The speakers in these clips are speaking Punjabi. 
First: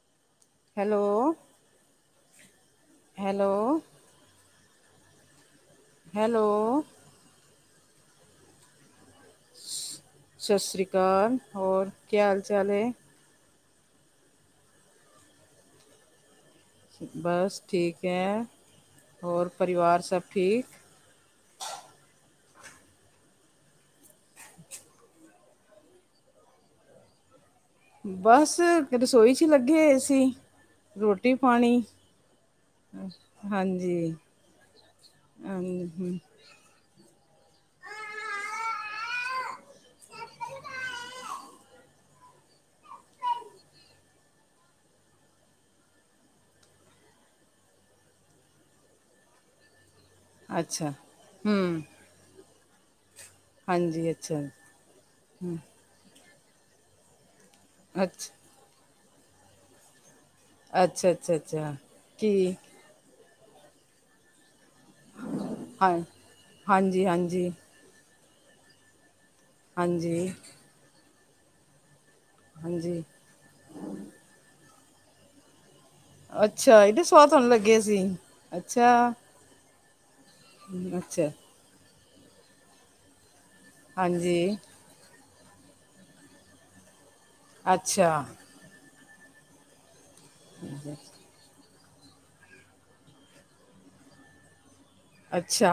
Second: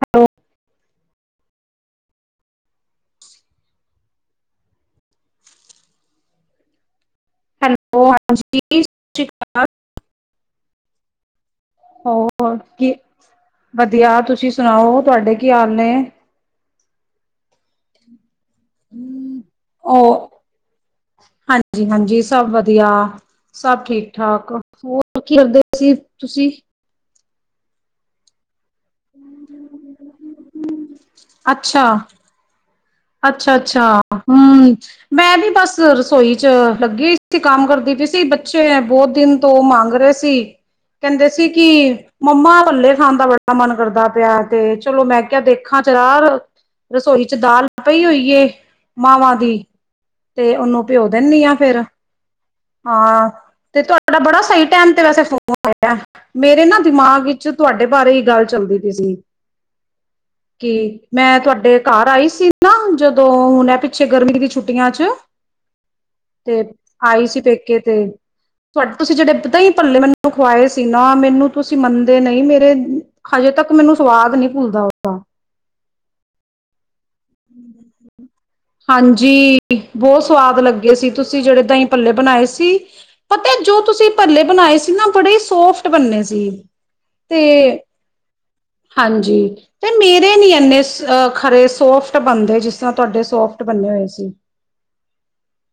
Hello. Hello hello. Hello. Hello ਹਾਂਜੀ। ਸ਼੍ਰੀ ਅਕਾਲ ਸਤਿ ਸ਼੍ਰੀ ਅਕਾਲ ਹੋਰ ਕੀਿਆ ਹਾਲ ਹੋਰ ਚਾਲ ਹੈ? ਕੀ ਵਧੀਆ ਤੁਸੀਂ ਸੁਣਾਓ ਤੁਹਾਡੇ ਕੀ ਹਾਲ ਨੇ? ਬਸ ਠੀਕ ਹੈ ਹੋਔਰ ਪਰਿਵਾਰ ਸਭ ਠੀਕ। ਜੀ ਹਾਂਜੀ ਸਭ ਵਧੀਆ। ਸਭ ਠੀਕ ਠਾਕ ਹੋਰ ਕੀ ਕਰਦੇ ਸੀ ਤੁਸੀਂ? ਬਸ ਰਸੋਈ ਚ ਲੱਗੇ ਅ ਸੀ ਰੋਟੀ ਪਾਣੀ। ਅੱਛਾ ਅੱਛਾ ਹਾਂਜੀ ਹਮ ਮੈਂ ਵੀ ਬਸ ਹਾਂਜੀ ਹਮ, ਰਸੋਈ ਲੱਗੀ ਸੀ ਕੰਮ ਕਰਦੀ ਪਈ ਸੀ ਬੱਚੇ ਬਹੁਤ ਦਿਨ ਤੋਂ ਮੰਗ ਰਹੇ ਸੀ। ਕਹਿੰਦੇ ਸੀ ਕਿ ਮੰਮਾ ਪੱਲੇ ਖਾਣ ਦਾ ਬੜਾ ਮਨ ਕਰਦਾ ਪਿਆ ਤੇ ਚਲੋ ਮੈਂ ਕਿਹਾ ਦੇਖਾਂ ਚਰ ਰਸੋਈ ਚ ਦਾਲ ਪਈ ਹੋਈਏ ਮਾਵਾਂ ਦੀ। ਤੇ ਉਹਨੂੰ ਅੱਛਾ ਭਿਓ ਦਿੰਦੀ ਆ ਹਮ ਫੇਰ। ਹਾਂ ਤੇ ਹਾਂਜੀ ਤੁਹਾਡਾ ਅੱਛਾ ਬੜਾ ਸਹੀ ਟਮ ਤੇ ਵੈਸੇ ਫੋਨ ਹਮ, ਆਇਆ ਮੇਰੇ ਨਾ ਦਿਮਾਗ ਤੁਹਾਡੇ ਬਾਰੇ ਹੀ ਅੱਛਾ ਗੱਲ ਚੱਲਦੀ ਤੀ ਸੀ। ਕੀ ਅੱਛਾ ਅੱਛਾ ਮੈਂ ਅੱਛਾ ਤੁਹਾਡੇ ਘਰ ਆਈ ਕੀ ਸੀ ਨਾ ਜਦੋਂ। ਦੋਂ ਹੁਣ ਹੈ ਪਿੱਛੇ ਗਰਮੀ ਦੀ ਛੁੱਟੀਆਂ ਚ ਹਾਂ ਤੇ ਹਾਂਜੀ ਆਈ ਸੀ। ਹਾਂਜੀ ਤੇ ਪੇਕੇ ਤੁਡ ਤੁਸੀਂ ਜਿਹੜੇਦਾਂ ਹੀ ਪੱਲੇ ਹਾਂਜੀ ਮੈਨੂੰ ਖਵਾਏ ਸੀ ਨਾ ਮੈਨੂੰ ਤੁਸੀਂ ਮੰਨਦੇ ਨਹੀਂ ਮੇਰੇ ਹਾਂਜੀ ਹਜੇ ਤੱਕ ਮੈਨੂੰ ਸਵਾਦ ਨਹੀਂ ਭੁੱਲਦਾ ਉਹਦਾ। ਅੱਛਾ ਇਹਦੇ ਸਵਾਦ ਤੁਹਾਨੂੰ ਲੱਗੇ ਸੀ ਅੱਛਾ ਹਾਂਜੀ ਬਹੁਤ ਸਵਾਦ ਹਮ, ਲੱਗੇ ਸੀ। ਅੱਛਾ ਤੁਸੀਂ ਜਿਹੜੇ ਦਹੀਂ ਪੱਲੇ ਬਣਾਏ ਸੀ ਪਤਾ ਜੋ ਤੁਸੀਂ ਪੱਲੇ ਹਾਂਜੀ ਬਣਾਏ ਸੀ ਜ ਬੜੇ ਸੋਫਟ ਬਣਨੇ ਸੀ ਤੇ ਅੱਛਾ ਹਾਂਜੀ। ਤੇ ਮੇਰੇ ਨ ਇੰਨੇ ਹਾਂਜੀ, ਖਰੇ ਸੋਫਟ ਬੰਦੇ ਜਿਸ ਤਰ੍ਹਾਂ ਤੁਹਾਡੇ ਸੋਫਟ ਬੰਨੇ ਹੋਏ ਸੀ। ਅੱਛਾ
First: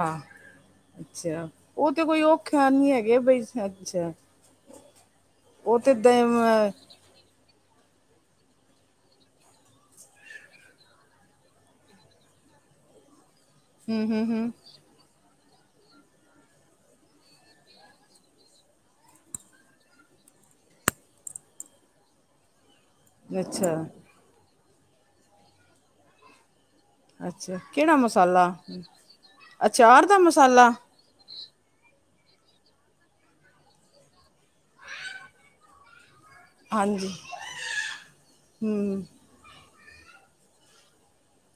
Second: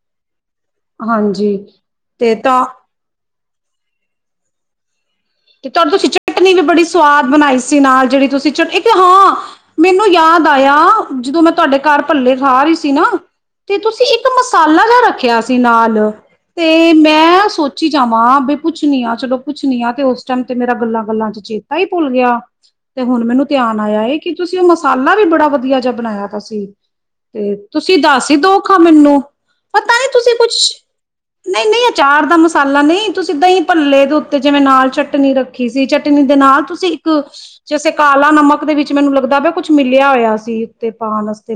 ਅੱਛਾ ਹਾਂਜੀ ਉਹ ਤੇ ਕੋਈ ਔਖਾ ਨੀ ਹੈਗੇ ਬਈ ਅੱਛਾ। ਤੇ ਉਹ ਤੁਹਾਨੂੰ ਤੁਸੀਂ ਦ- ਅਮ, ਚਟਨੀ ਵੀ ਬੜੀ ਸਵਾਦ ਬਣਾਈ ਸੀ ਨਾਲ ਜਿਹੜੀ ਤੁਸੀਂ ਚਟ ਹਾਂ ਮੈਨੂੰ ਯਾਦ ਆਇਆ ਜਦੋਂ ਮੈਂ ਤੁਹਾਡੇ ਘਰ ਭੱਲੇ ਖਾ ਰਹੀ ਸੀ ਨਾ। ਤੇ ਹੂੰ ਤੁਸੀਂ ਹੂੰ ਇੱਕ ਹੂੰ ਮਸਾਲਾ ਜ ਰੱਖਿਆ ਨਾਲ ਤੇ ਮੈਂ ਸੋਚੀ ਜਾਵਾਂ ਬ ਪੁੱਛਣੀ ਆ ਚਲੋ ਪੁੱਛਣੀ ਆ ਤੇ ਉਸ। ਟਮ ਤੇ ਮੇਰਾ ਗੱਲਾਂ ਗੱਲਾਂ ਚ ਚੇਤਾ ਹੀ ਭੁੱਲ ਗਿਆ ਤੇ ਹੁਣ ਮੈਨੂੰ ਅੱਛਾ ਧਿਆਨ ਆਇਆ ਕੀ ਤੁਸੀਂ ਉਹ ਮਸਾਲਾ ਵੀ ਬੜਾ ਵਧੀਆ ਜਿਹਾ ਬਣਾਇਆ ਤ ਸੀ। ਤੇ ਅੱਛਾ ਕਿਹੜਾ ਤੁਸੀਂ ਦੱਸ ਹੀ ਮਸਾਲਾ ਦੋਖਾ ਮੈਨੂੰ ਪਤਾ ਅਚਾਰ ਨੀ ਦਾ ਤੁਸੀਂ ਕੁਛ ਮਸਾਲਾ ਨਹੀਂ ਨਹੀਂ ਅਚਾਰ ਦਾ ਮਸਾਲਾ ਨਹੀਂ ਤਸੀਂਦਾਂ ਹੀ ਭੱਲੇ ਦੇ ਉੱਤੇ ਜਿਵੇਂ ਨਾਲ ਚਟਣੀ ਰੱਖੀ ਸੀ ਚ ਚਟਣੀ ਦੇ ਨਾਲ ਤੁਸੀਂ ਇੱਕ ਹਾਂਜੀ ਜੈਸੇ ਕਾਲਾ ਨਮਕ ਦੇ ਵਿੱਚ ਹੂੰ ਮੈਨੂੰ ਲੱਗਦਾ ਵ ਕੁਛ ਮਿਲਿਆ ਹੋਇਆ ਸੀ ਉੱਤੇ ਪਾਉਣ ਵਾਸਤੇ।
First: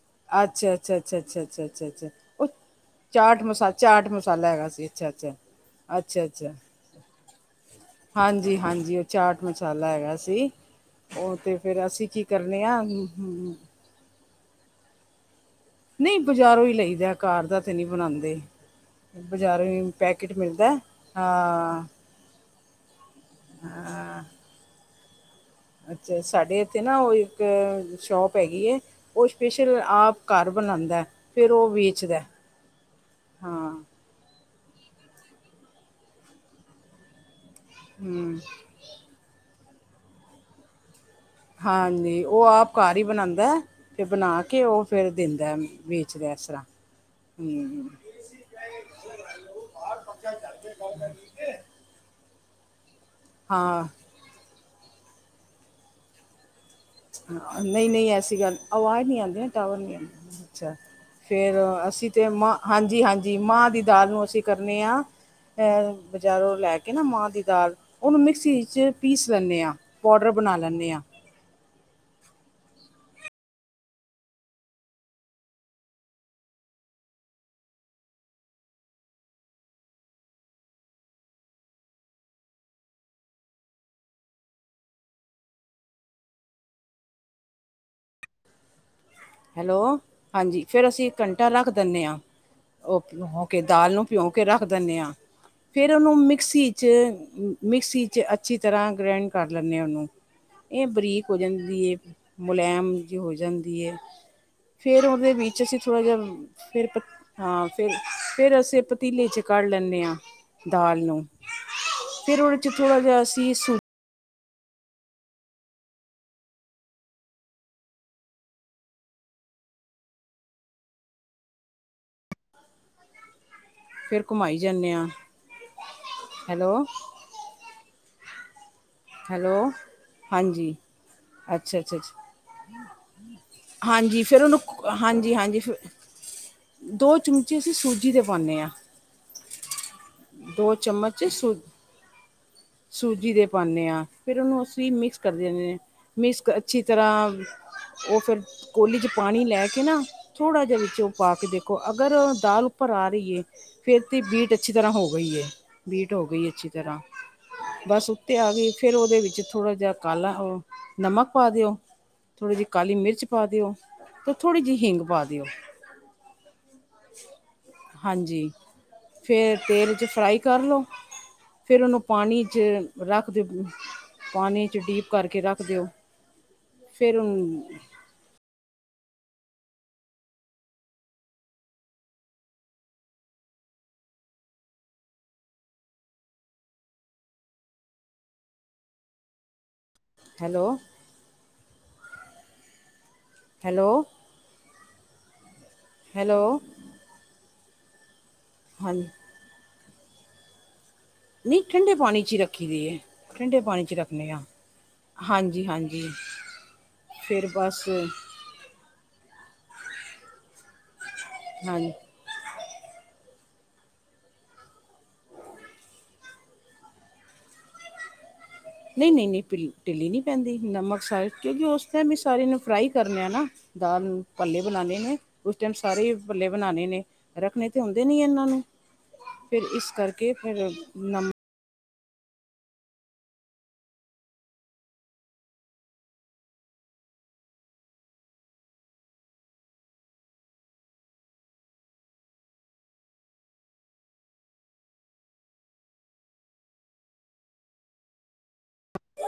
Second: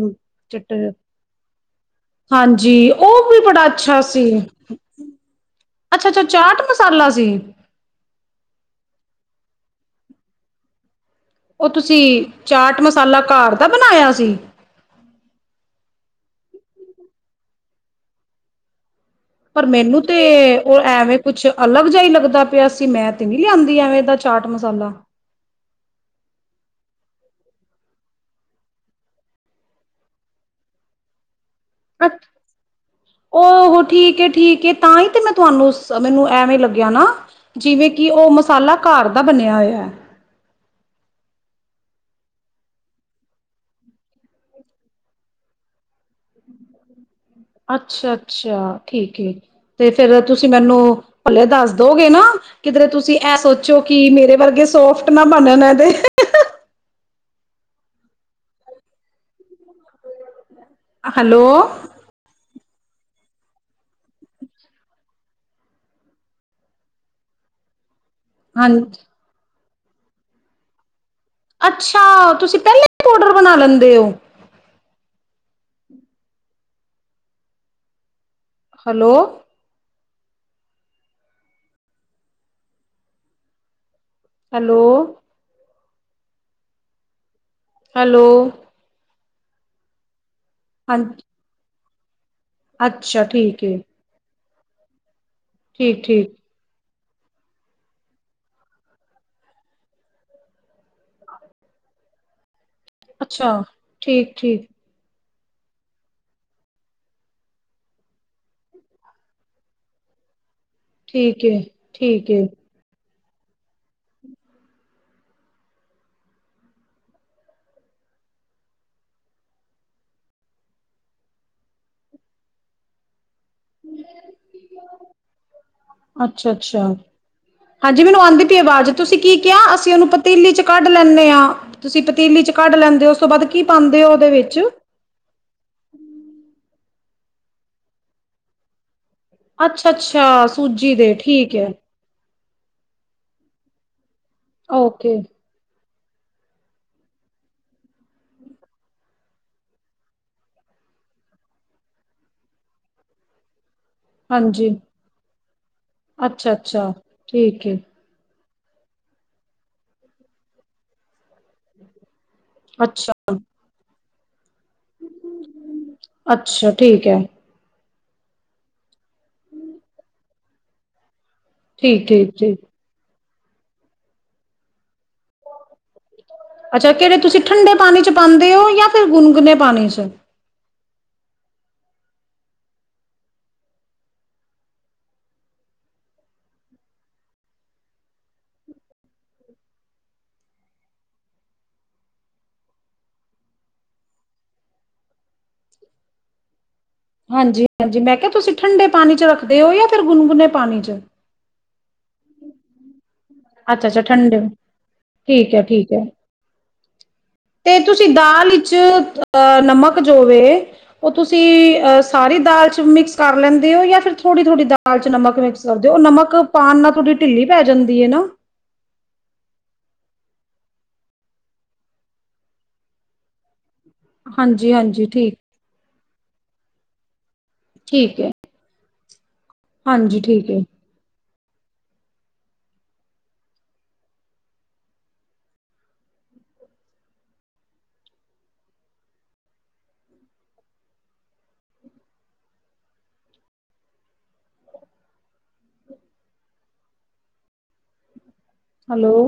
ਚਟ ਅੱਛਾ ਅੱਛਾ ਅੱਛਾ ਅੱਛਾ ਅੱਛਾ ਅੱਛਾ ਅੱਛਾ ਉਹ ਹਾਂਜੀ ਉਹ ਵੀ ਚਾਟ ਮਸ ਬੜਾ ਅੱਛਾ ਚਾਟ ਸੀ ਮਸਾਲਾ ਹੈਗਾ ਸੀ। ਅੱਛਾ ਅੱਛਾ। ਅੱਛਾ ਅੱਛਾ ਚਾਟ ਮਸਾਲਾ ਸੀ? ਹਾਂਜੀ ਹਾਂਜੀ ਉਹ ਚਾਟ ਮਸਾਲਾ ਹੈਗਾ ਸੀ। ਉਹ ਤੇ ਫੇਿਰ ਤੁਸੀਂ ਅਸੀਂ ਕੀ ਕਰਨੇ ਚਾਟ ਆ ਮਸਾਲਾ ਘਰ ਹ। ਦਾ ਬਣਾਇਆ ਸ?, ਨਹੀਂ ਬਜ਼ਾਰੋਂ ਹੀ ਲਈਦਾ ਕਾਰ ਦਾ ਤੇ ਨਹੀਂ ਬਣਾਉਂਦੇ। ਪਰ ਬਾਜ਼ਾਰੋਂ ਹੀ ਮੈਨੂੰ ਤੇ ਪੈਕਟ ਮਿਲਦਾ ਉਹ ਐਵੇਂ ਕੁਛ ਹਾਂ ਅਲੱਗ ਜਿਹਾ, ਹੀ ਲੱਗਦਾ ਪਿਆ ਸੀ ਮੈਂ ਤੇ ਨਹੀਂੀ ਲਿਆਂਂਦੀ ਐਵੇਂ ਇਹਦਾ। ਹਾਂ ਚਾਟ ਮਸਾਲਾ। ਅੱਛਾ ਸਾਡੇ ਇੱਥੇ ਨਾ ਉਹ ਇੱਕ ਸ਼ੋਪ ਹੈਗੀ ਹੈ। ਉਹ ਸਪੇਸ਼ਲ ਆਪ ਘਰ ਬਣਾਉਂਦਾ ਹੈ। ਫੇਿਰ ਉਹ ਵੀ ਅੱ ਠੀਕ ਠੀਕ ਤਾਂ ਹੀ ਤੇ ਮੈਂ ਤੁਹਾਨੂੰ ਮੈਨੂੰ ਐਵੇਂ ਲੱਗਿਆ ਨਾ ਜਿਵੇਂ ਕਿ ਉਹ ਹਮ ਮਸਾਲਾ ਘਰ ਦਾ ਬਣਿਆ ਹੋਇਆ। ਹਾਂਜੀ ਉਹ ਆਪ ਘਰ ਹੀ ਬਣਾਉਂਦਾ। ਤੇ ਬਣਾ ਕੇ ਉਹ ਫੇਰ ਦਿੰਦਾ ਵੇਚਦਾ ਇਸ ਤਰ੍ਹਾਂ। ਹਮ ਅੱਛਾ ਅੱਛਾ ਠੀਕ ਤੇ ਫੇਿਰ ਤੁਸੀਂ ਮੈਨੂੰ ਪਲੇ ਦੱਸ। ਦੋਗੇ ਨਾ ਕਿਧਰੇ ਤੁਸੀਂ ਇਹ ਸੋਚੋ ਹਾਂ ਕਿ ਮੇਰੇ ਵਰਗੇ ਸੋਫਟ ਨਾ ਬਣਨ ਤੇ। ਹ ਨਹੀਂ ਨਹੀਂ, ਐਸੀ ਗੱਲ ਆਵਾਜ਼ ਨਹੀਂ ਆਉਂਦੀ ਟਵਰ ਨਹੀਂ ਆਉਂਦੇ। ਅੱਛਾ ਹੈਲੋ ਫੇਿਰ, ਅਸੀਂ ਤਾਂ ਮਾਂ ਹਾਂਜੀ ਹਾਂਜੀ ਮਾਂਹ ਦੀ ਦਾਲ ਨੂੰ ਅਸੀਂ ਕਰਨੇ ਹਾਂ। ਫ ਬਜ਼ਾਰੋਂ ਲੈ ਕੇ ਨਾ ਮਾਂਹ ਦੀ ਦਾਲ। ਉਹਨੂੰ ਮਿਕਸੀ ਚ ਹਾਂਜੀ ਪੀਸ ਲੈਂਣੇ ਆਂ, ਪਾਊਡਰ ਬਣਾ ਲੈਂਣੇ ਆਂ। ਅੱਛਾ, ਤੁਸੀਂ ਪਹਿਲਾਂ ਈ ਪਾਊਡਰ ਬਣਾ ਲੈਂਦੇ ਓ। Hello hello. ਹੈਲੋ। ਹੈਲੋ ਹਾਂਜੀ, ਫਿਰ ਅਸੀਂ ਹਾਂਜੀ ਘੰਟਾ ਰੱਖ ਦਿੰਣੇ ਆਂ, ਉਹ ਅੱਛਾ ਹੋ ਕੇ ਠੀਕ ਏ ਦਾਲ ਨੂੰ। ਪਿਉਂ ਕੇ ਰੱਖ ਦਿੰਣੇ ਆਂ ਫੇਰ ਠੀਕ ਉਨੂੰ ਠੀਕ ਮਿਕਸੀ ਚ ਮਿਕਸੀ ਚ ਅੱਛੀ ਤਰ੍ਹਾਂ ਗ੍ਰੈਂਡ ਕਰ ਲੈਂਣੇ ਉਨੂੰ। ਇਹ ਬਰੀਕ ਹੋ ਜਾਂਦੀ ਐ, ਮੁਲਾਇਮ ਜਿ ਹੋ ਅੱਛਾ ਜਾਂਦੀ ਐ। ਠੀਕ ਠੀਕ ਫੇਰ ਉਹਦੇ ਵਿੱਚ ਅਸੀਂ ਥੋੜਾ ਜਿਆ ਫਿਰ ਪਤ ਹਾਂ ਫਿਰ ਫੇਰ ਅਸੀਂ ਪਤੀਲੇ ਚ ਕੱਡ ਲੈਂਣੇ ਆਂ। ਦਾਲ ਨੂੰ ਠੀਕ ਏ ਠੀਕ ਫਿਰ ਏ ਉਹਦੇ ਚ ਥੋੜ੍ਹਾ ਜਿਹਾ ਅ ਸੀ ਸੂ ਫਿਰ ਘੁਮਾਈ ਜਾਂਦੇ ਹਾਂ ਅੱਛਾ, ਹੈਲੋ ਅੱਛਾ। ਹਾਂਜੀ ਮੈਨੂੰ ਆਂਦੀ ਪੀ ਆਵਾਜ਼, ਤੁਸੀਂ ਕੀ ਹੈਲੋ ਕਿਆ ਅਸੀਂ ਉਹਨੂੰ ਪਤੀਲੀ ਚ ਹਾਂਜੀ ਕੱਢ ਲੈਂਣੇ ਆਂ। ਅੱਛਾ ਅੱਛਾ ਤੁਸੀਂ ਅੱਛਾ ਪਤੀਲੀ ਚ ਕੱਢ ਲੈਂਦੇ ਓ ਉਸ ਤੋਂ ਬਾਅਦ ਕੀ ਪਾਂਦੇ ਓ ਹਾਂਜੀ ਓਦੇ ਫਿਰ ਵਿੱਚ। ਉਹਨੂੰ ਹਾਂਜੀ ਹਾਂਜੀ ਫ ਦੋ ਚਮਚੇ ਅਸੀਂ ਸੂਜੀ ਦੇ ਪਾਣੇ ਆਂ। ਅੱਛਾ ਅੱਛਾ, ਸੂਜੀ ਦੇ ਚਮਚ ਸੂ ਠੀਕ ਐ। ਸੂਜੀ ਦੇ ਪਾਣੇ ਆਂ, ਫਿਰ ਉਨੂੰ ਅਸੀਂ ਓਕੇ ਮਿਕਸ ਕਰਦੇਣੇ। ਮਿਸਕ ਅੱਛੀ ਤਰ੍ਹਾਂ ਉਹ ਫਿਰ ਕੋਲੀ ਚ ਪਾਣੀ ਲੈ ਕੇ ਨਾ ਥੋੜ੍ਹਾ ਜਿਆ ਵਿੱਚ ਉਹ ਪਾ ਕੇ ਦੇਖੋ ਅਗਰ ਦਾਲ ਉੱਪਰ ਆ ਰਈਏ ਫਿਰ ਤੇ ਬੀਟ ਹਾਂਜੀ ਅੱਛੀ ਤਰ੍ਹਾਂ ਹੋ ਗਈ ਐ ਬੀਟ ਹੋ ਗਈ ਅੱਛੀ ਅੱਛਾ-ਅੱਛਾ ਤਰ੍ਹਾਂ ਠੀਕ ਏ ਬਸ ਉਪ ਤੇ ਆ ਗਈ ਫਿਰ ਉਹਦੇ ਵਿੱਚ ਥੋੜ੍ਹਾ ਜਿਹਾ ਕਾਲਾ ਨਮਕ ਪਾ ਦਿਓ। ਥੋੜ੍ਹੀ ਜੀ ਕਾਲੀ ਮਿਰਚ ਪਾ ਦਿਓ ਤੇ ਥੋੜ੍ਹੀ ਜੀ ਹੀਂਗ ਪਾ ਦਿਓ। ਅੱਛਾ-ਅੱਛਾ ਠੀਕ ਐ ਹਾਂਜੀ ਫਿਰ ਤੇਲ ਚ ਫਰਾਈ ਕਰ ਲਉ। ਫਿਰ ਉਨੂੰ ਪਾਣੀ ਠੀਕ-ਠੀਕ-ਠੀਕ ਚ ਰੱਖ [unintelligible] ਪਾਣੀ ਚ ਡੀਪ ਕਰਕੇ ਰੱਖ ਦਿਓ। ਅੱਛਾ ਫਿਰ ਕਿਹੜੇ ਤੁਸੀਂ ਠੰਡੇ ਪਾਣੀ ਚ ਪਾਂਦੇ ਓ ਜਾਂ ਫਿਰ ਗੁਣਗੁਣੇ ਪਾਣੀ ਚ। ਹੈਲੋ। Hello, hello. ਹਾਂਜੀ ਹਾਂਜੀ। ਮੈਂ ਕਿਆ ਤੁਸੀਂ ਠੰਡੇ ਹਾਂਜੀ ਪਾਣੀ ਚ ਰੱਖਦੇ ਓ ਜਾਂ ਫਿਰ ਗੁਨਗੁਨੇ ਪਾਣੀ ਚ। ਨਈਂ ਠੰਡੇ ਪਾਣੀ ਚ ਈ ਰੱਖੀ ਦੀ ਐ। ਠੰਡੇ ਪਾਣੀ ਚ ਅੱਛਾ-ਅੱਛਾ ਰੱਖਣੇ ਆਂ। ਠੰਡੇ ਠੀਕ ਹਾਂਜੀ, ਐ-ਠੀਕ ਐ ਹਾਂਜੀ। ਫਿਰ ਤੇ ਬਸ ਤੁਸੀਂ ਦਾਲ ਚ ਨਮਕ ਜੋਵੇ ਉਹ ਤੁਸੀਂ ਹਾਂਜੀ ਅ ਸਾਰੀ ਦਾਲ ਚ ਮਿਕਸ ਕਰ ਲੈਂਦੇ ਹੋ ਜਾਂ ਫਿਰ ਥੋੜ੍ਹੀ-ਥੋੜ੍ਹੀ ਦਾਲ ਚ ਨਮਕ ਮਿਕਸ ਕਰਦੇ ਹੋ। ਓਹ ਨਮਕ ਪਾਣ ਨਾ ਥੋੜ੍ਹੀ ਢਿੱਲੀ ਪੈ ਜਾਂਦੀ ਐ ਨਾ। ਨਈਂ ਨਈਂ ਨਈਂ, ਢਿ ਢਿੱਲੀ ਨੀ ਪੈਂਦੀ ਨਮਕ ਸਾਰੇ ਕਿਉਂਕਿ ਉਸ ਦਿ ਵੀ ਸਾਰੇ ਨੂੰ ਫਰਾਈ ਕਰਨ ਆ ਨਾ। ਦਾਲ ਪੱਲੇ ਬਣਾਣੇ ਹਾਂਜੀ-ਹਾਂਜੀ ਨੇ। ਠੀਕ ਉਸ ਟਾਈਮ ਸਾਰੇ ਪੱਲੇ ਬਣਾਣੇ ਨੇ, ਰੱਖਣੇ ਤੇ ਹੁੰਦੇ ਠੀਕ ਨੀਂ ਹੈ ਇਹਨਾਂ ਨੂੰ। ਫਿਰ ਇਸ ਹਾਂਜੀ ਕਰਕੇ ਠੀਕ ਹੈ ਫਿਰ ਨਮ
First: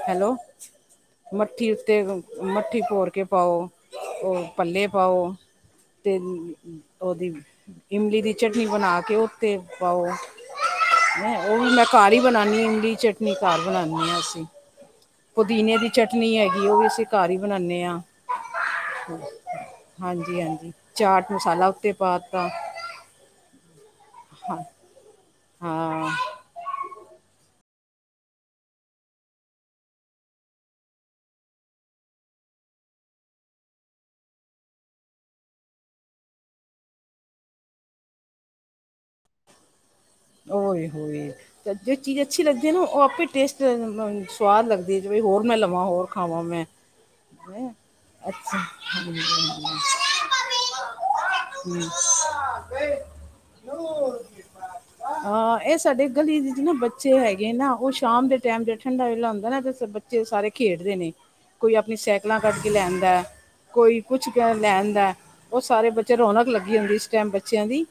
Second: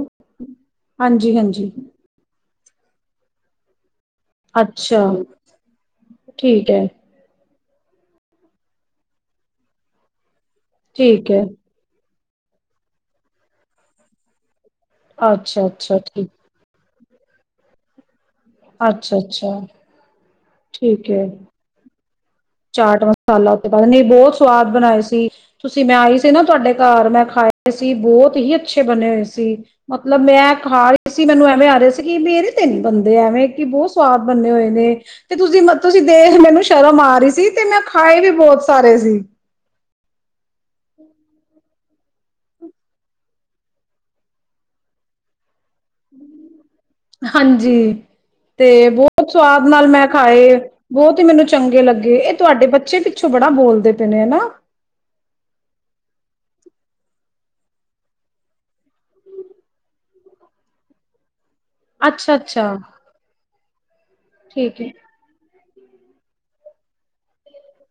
ਹੈਲੋ, ਮੱਠੀ ਹਾਂਜੀ-ਹਾਂਜੀ ਉੱਤੇ ਮੱਠੀ ਭੋਰ ਕੇ ਪਾਓ, ਓਹ ਪੱਲੇ ਅੱਛਾ ਪਾਓ ਤੇ ਠੀਕ ਹੈ ਉਹਦੀ ਇਮਲੀ ਦੀ ਚਟਨੀ ਬਣਾ ਕੇ ਉਤੇ ਪਾਓ, ਠੀਕ ਹੈਂ ਹੈ ਉਹ ਵੀ ਮੈਂ ਘਰ ਈ ਬਣਾਣੀ ਹੁੰਦੀ ਚਟਨੀ, ਘਰ ਬਣਾਣੀ ਅਸੀਂ। ਪੁਦੀਨੇ ਦੀ ਅੱਛਾ-ਅੱਛਾ ਠੀਕ ਚਟਨੀ ਐ। ਕੀ ਉਹ ਵੀ ਅਸੀਂ ਘਰ ਈ ਬਣਾਣੇ ਆਂ, ਅੱਛਾ-ਅੱਛਾ ਹਾਂਜੀ ਹਾਂਜੀ। ਠੀਕ ਹੈ ਚਾਟ ਮਸਾਲਾ ਉੱਤੇ ਪਾ ਤਾ ਚਾਟ ਮਸਾਲਾ ਉੱਤੇ ਪਾਕੇ, ਨੀ ਬੋਤ ਹਾਂ ਸਵਾਦ ਬਨਾਏ ਸੀ, ਤੂਸੀ ਮੈਂ ਹਾਂ ਆਈ ਤੇ ਨਾ ਤੂਆਡੇ ਘਾਰ ਮੈਂ ਖਾਏ ਸੀ, ਬੋਤ ਹੀ ਅੱਛੇ ਬਨੇ ਹੋਏ ਸੀ। ਮਤਲਬ ਮੈਂ ਖਾ ਰਈ ਸੀ, ਮੈਨੂੰ ਐਵੇਂ ਆ ਰੇਆ ਸੀ, ਕਿ ਮੇਰੇ ਤੇ ਨੀ ਬਨਦੇ ਐਵੇਂ, ਕਿ ਬੋਤ ਸਵਾਦ ਬੰਨੇ ਹੋਏ ਨੇ। ਤੇ ਤੂਸੀ ਮ ਤੂਸੀ ਦੇਖ ਮੈਨੂੰ ਸ਼ਰਮ ਆ ਰੀ ਸੀ, ਤੇ ਮੈਂ ਖਾਏ ਵੀ ਬੋਤ ਸਾਰੇ ਸੀ। ਓਏ-ਹੋਏ ਤੇ ਜੇ ਚੀਜ ਅੱਛੀ ਲੱਗਦੀ ਏ ਨਾ, ਓ ਆਪੇ ਟੇਸਟ, ਮ ਸਵਾਦ ਲਗਦੀ ਏ, ਜਿਂਵੇ ਹੋਰ ਮੈਂ ਲਵਾਂ, ਹੋਰ ਖਾਂਵਾ ਮੈਂ। ਹੈਂ ਹਾਂਜੀ। ਅੱਛਾ ਤੇ ਹਾਂਜੀ, ਬੋਤ ਸਵਾਦ ਹਾਂਜੀ। ਨਾਲ ਮੈਂ ਖਾਏ, ਬੋਤ ਈ ਮੈਨੂੰ ਚੰਗੇ ਹੂੰ। ਲੱਗੇ, ਏ ਤੂਆਡੇ ਬੱਚੇ ਵੀ ਪਿੱਛੇ ਬੜਾ ਬੋਲਦੇ ਪੇ ਨੇ, ਹਨਾ? ਹਾਂ ਐ ਸਾਡੇ ਗਲੀ ਦੇ ਚ ਨਾ ਬੱਚੇ ਹੈਗੇ ਨਾ, ਓ ਸ਼ਾਮ ਦੇ ਟੈਮ ਤੇ ਠੰਡਾ ਵੇਲਾ ਹੁੰਦੈ ਨਾ ਤੇ ਸ ਬੱਚ ਚੇ ਸਾਰੇ ਖੇਡਦੇ ਨੇ। ਕੋਈ ਆਪਨੀ ਅੱਛਾ ਸੈਕਲਾਂ ਕੱਡ ਕੇ ਅੱਛਾ ਲੈਂ ਆਦੈ, ਕੋਈ ਕੁੱਛ ਕੇ ਲੈ ਠੀਕ ਹੈ ਆਂਦੈ। ਓ ਸਾਰੇ ਬੱਚੇ ਰੌਨਕ ਲੱਗੀ ਹੁੰਦੀ ਏ ਇਸ ਟੈਮ ਬੱਚੇਆਂ ਦੀ,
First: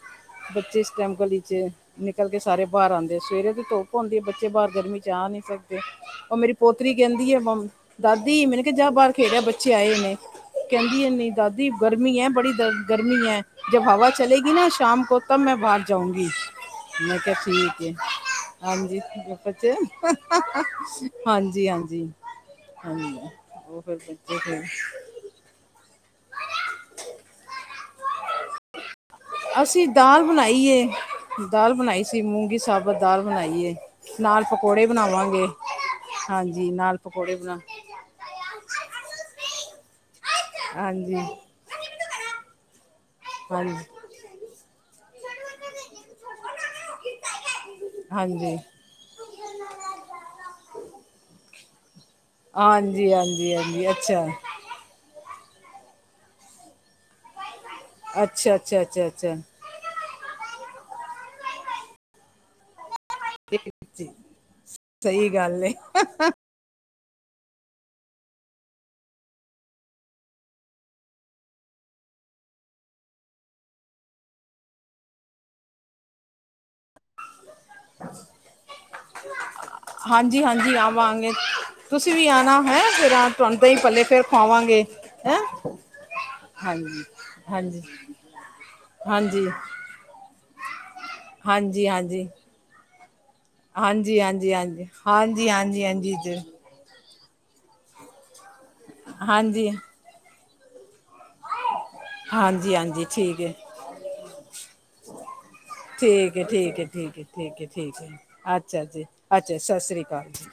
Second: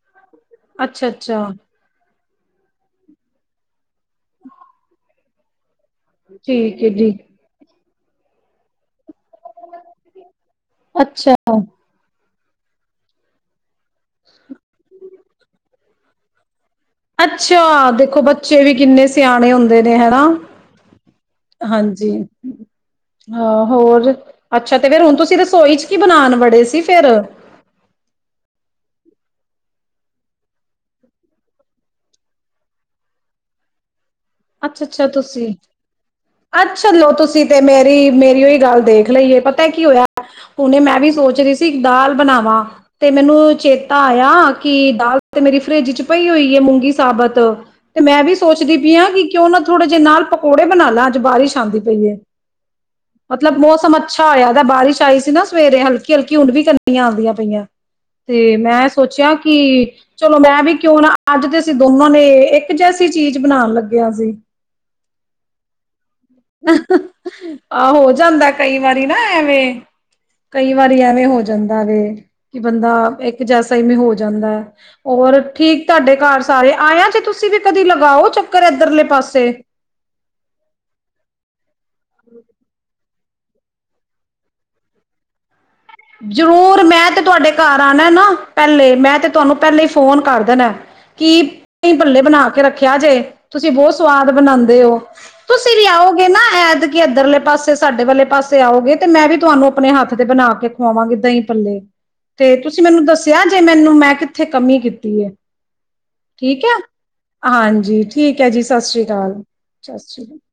ਬੱਚੇ ਇਸ ਅੱਛਾ ਟੈਮ ਗਲੀ ਅੱਛਾ ਚ ਨਿਕਲ ਕੇ ਸਾਰੇ ਬਾਰ ਆਂਦੇ, ਸਵੇਰੇ ਤੇ ਧੁੱਪ ਹੁੰਂਦੀ ਏ, ਬੱਚੇ ਬਾਰ ਗਰਮੀ ਚ ਆ ਨੀ ਸਕਦੇ। ਓ ਮੇਰੀ ਠੀਕ ਹੈ ਪੋਤਰੀ ਜੀ ਕੈਂਦੀ ਏ ਮਮ, ਦਾਦੀ ਮੈਨੂੰ ਕੇਆ ਜਾ ਬਾਰ ਖੇੜੇਆ ਬੱਚੇ ਆਏ ਏ ਨੇ, ਕੈਂਦੀ ਏ ਨੀ ਅੱਛਾ। ਦਾਦੀ ਗਰਮੀ ਐ, ਬੜੀ ਗਰਮੀ ਐ, ਜਬ ਹਵਾ ਚਲੇਗੀ ਨਾ ਸ਼ਾਮ ਕੋ ਤਬ ਮੈਂ ਬਾਹਰ ਜਾਊਂਗੀ। ਅੱਛਾ, ਦੇਖੋ ਬੱਚੇ ਵੀ ਹਾਂਜੀ ਕਿੰਨੇ ਸਿਆਣੇ ਬੱਚੇ ਹੁੰਦੇ ਨੇ, ਹੈਣਾ? ਹਾਂਜੀ। ਹਾਂਜੀ ਹਾਂ ਉਹ ਫਿਰ ਹੋਰ, ਬੱਚੇ ਫਿਰ ਅੱਛਾ ਤੇ ਫੇਰ ਹੁਨ ਤੂਸੀ ਰਸੋਈ ਚ ਕੀ ਬਨਾਨ ਵੜੇ ਸੀ ਫੇਰ? [unintelligible] ਅਸੀ ਦਾਲ ਬਨਾਈਏ। ਦਾਲ ਬਨਾਈ ਸੀ, ਮੂੰਗੀ ਸਾਬਤ ਦਾਲ ਬਨਾਈ ਏ। ਨਾਲ ਅੱਛਾ ਪਕੌੜੇ ਅੱਛਾ ਬਨਾਵਾਂਗੇ, ਤੁਸੀਂ ਹਾਂਜੀ ਅੱਛਾ ਨਾਲੇ ਲਓ ਪਕੌੜੇ ਤੁਸੀਂ ਬਨਾ ਤੇ ਮੇਰੀ ਓਈਹ ਗਾੱਲ ਦੇਖ ਲਈਏ, ਪਤਾ ਕੀ ਹੋਏਆ, ਹੁਨੇ ਮੈਂ ਵੀ ਹਾਂਜੀ ਸੋਚ ਰੀ ਸੀ ਕਿ ਦਾਲ ਬਨਾਵਾਂ, ਤੇ ਮੈਨੂੰ ਹਾਂਜੀ ਚੇਤਾ ਆ ਆਂ ਕਿ ਦਾਲ ਤੇ ਮੇਰੀ ਫਰਿਜ ਇਚ ਪਈ ਹੋਈ ਏ ਮੂੰਗੀ ਸਾਬਤ, ਤੇ ਮੈਂ ਵੀ ਹਾਂਜੀ ਸੋਚਦੀ ਪੀ ਆਂ ਕਿਉਂ ਨਾ ਥੋੜੇ ਜੇ ਨਾਲ ਪਕੌੜੇ ਬਨਾ ਲਾ, ਆੱਜ ਬਾਰਿਸ਼ ਆਂਦੀ ਪਈਏ। ਹਾਂਜੀ, ਹਾਂਜੀ, ਹਾਂਜੀ, ਅੱਛਾ! ਹੋਇਆ ਬਾਰਿਸ਼ ਆਈ ਸੀ ਨਾ ਸਵੇਰੇ, ਹਲਕੀ-ਹਲਕੀ ਹੁਨ ਵੀ ਕਨੀਆਂ ਆਦੀਆਂ ਪਈਐਂ। ਅੱਛਾ ਤੇ ਅੱਛਾ ਮੈਂ ਅੱਛਾ ਸੋਚੇਆ ਅੱਛਾ ਕਿ ਚਲੋ ਮੈਂ ਵੀ ਕਿਉਂ ਨਾ, ਆੱਜ ਤੇ ਅਸੀ ਦੋਨਾ ਨੇ, ਇੱਕ ਜੈਸੀ ਚੀਜ ਬਨਾਨ ਲੱਗੀ ਜੀ ਸਈ ਗਾੱਲ ਏ, ਹਾ, ਹਾ। ਆ ਹੋ ਜਾਂਦੈ ਕਂਈ ਵਾਰੀ ਨਾ ਐਵੇਂ। ਕਂਈ ਵਾਰੀ ਐਵੇਂ ਹੋ ਜਾਂਦਾ ਵੇ, ਕਿ ਬੰਦਾ ਇੱਕ ਜੈਸਾ ਇਵੇਂ ਹੋ ਜਾਂਦੈ। ਔਰ ਠੀਕ ਤੂਆਡੇ ਘਾਰ ਸਾਰੇ ਆਏਆ ਜੇ ਤੂਸੀ ਵੀ ਕਦੀ ਲਗਾਓ ਚੱਕਰ ਐਦਰਲੇ ਪਾਸੇ। ਹਾਂਜੀ, ਹਾਂਜੀ ਆਵਾਂਗੇ, ਤੂਸੀਂ ਵੀ ਆਨਾ ਹੈਂ, ਫੇਰ ਆ ਤੂਆਨ ਦਂਹੀ-ਭਲੇੇ ਫੇਰ ਖਵਾਵਾਂਗੇ। ਹੈਂ? ਜ਼ਰੂਰ ਹਾਂਜੀ ਮੈਂ ਤੇ ਤੂਆਡੇ ਘਾਰ ਹਾਂਜੀ ਆਨੈ ਨਾ ਪ੍ਹੈਲੇ, ਮੈਂ ਤੇ ਹਾਂਜੀ ਤੂਆਨੂੰ ਪ੍ਹੈਲੇ ਈ ਫੋਨ ਕਾਰ ਦੇਨੈ। ਕੀ, ਹਾਂਜੀ ਦਂਹੀ-ਭੱਲੇ ਹਾਂਜੀ ਬਨਾ ਕੇ ਰੱਖੇਆ ਜੇ। ਤੂਸੀ ਬੋਤ ਹਾਂਜੀ ਹਾਂਜੀ ਸਵਾਦ ਬਨਾਂਦੇ ਹਾਂਜੀ ਹਾਂਜੀ ਓ, ਤੂਸੀ ਹਾਂਜੀ ਵੀ ਹਾਂਜੀ ਆਓਗੇ ਜੀ ਨਾ ਐਦਕੀ ਐਦਰਲੇ ਪਾਸੇ ਸਾਡੇ ਵਾਲੇ ਪਾਸੇ ਆਓਗੇ ਤੇ ਮੈਂ ਵੀ ਹਾਂਜੀ ਤੂਆਨੂੰ ਅਪਨੇ ਹਾੱਥ ਤੇ ਬਨਾ ਕੇ ਖਵਾਵਾਂਗੀ ਦਹੀਂ-ਭੱਲੇ। ਤੇ ਹਾਂਜੀ ਤੂਸੀਂ ਹਾਂਜੀ ਮੈਨੂੰ ਠੀਕ ਦੱਸੇਆ ਹੈ ਜੇ ਮੈਨੂੰ, ਮੈਂ ਕਿੱਥੇ ਕਮੀ ਕੀਤੀ ਏ। ਹੈ ਠੀਕ ਐ, ਹੈ ਠੀਕ ਹੈ ਠੀਕ ਹੈ ਹਾਂਜੀ, ਹੈ ਠੀਕ ਐ ਜੀ, ਅੱਛਾ ਸਸ੍ਰੀ ਕਾਲ, ਅੱਛਾ ਸਤਿ ਸ਼੍ਰੀ ਸਸ੍ਰੀ ਅਕਾਲ ਕਾਲ। ਜੀ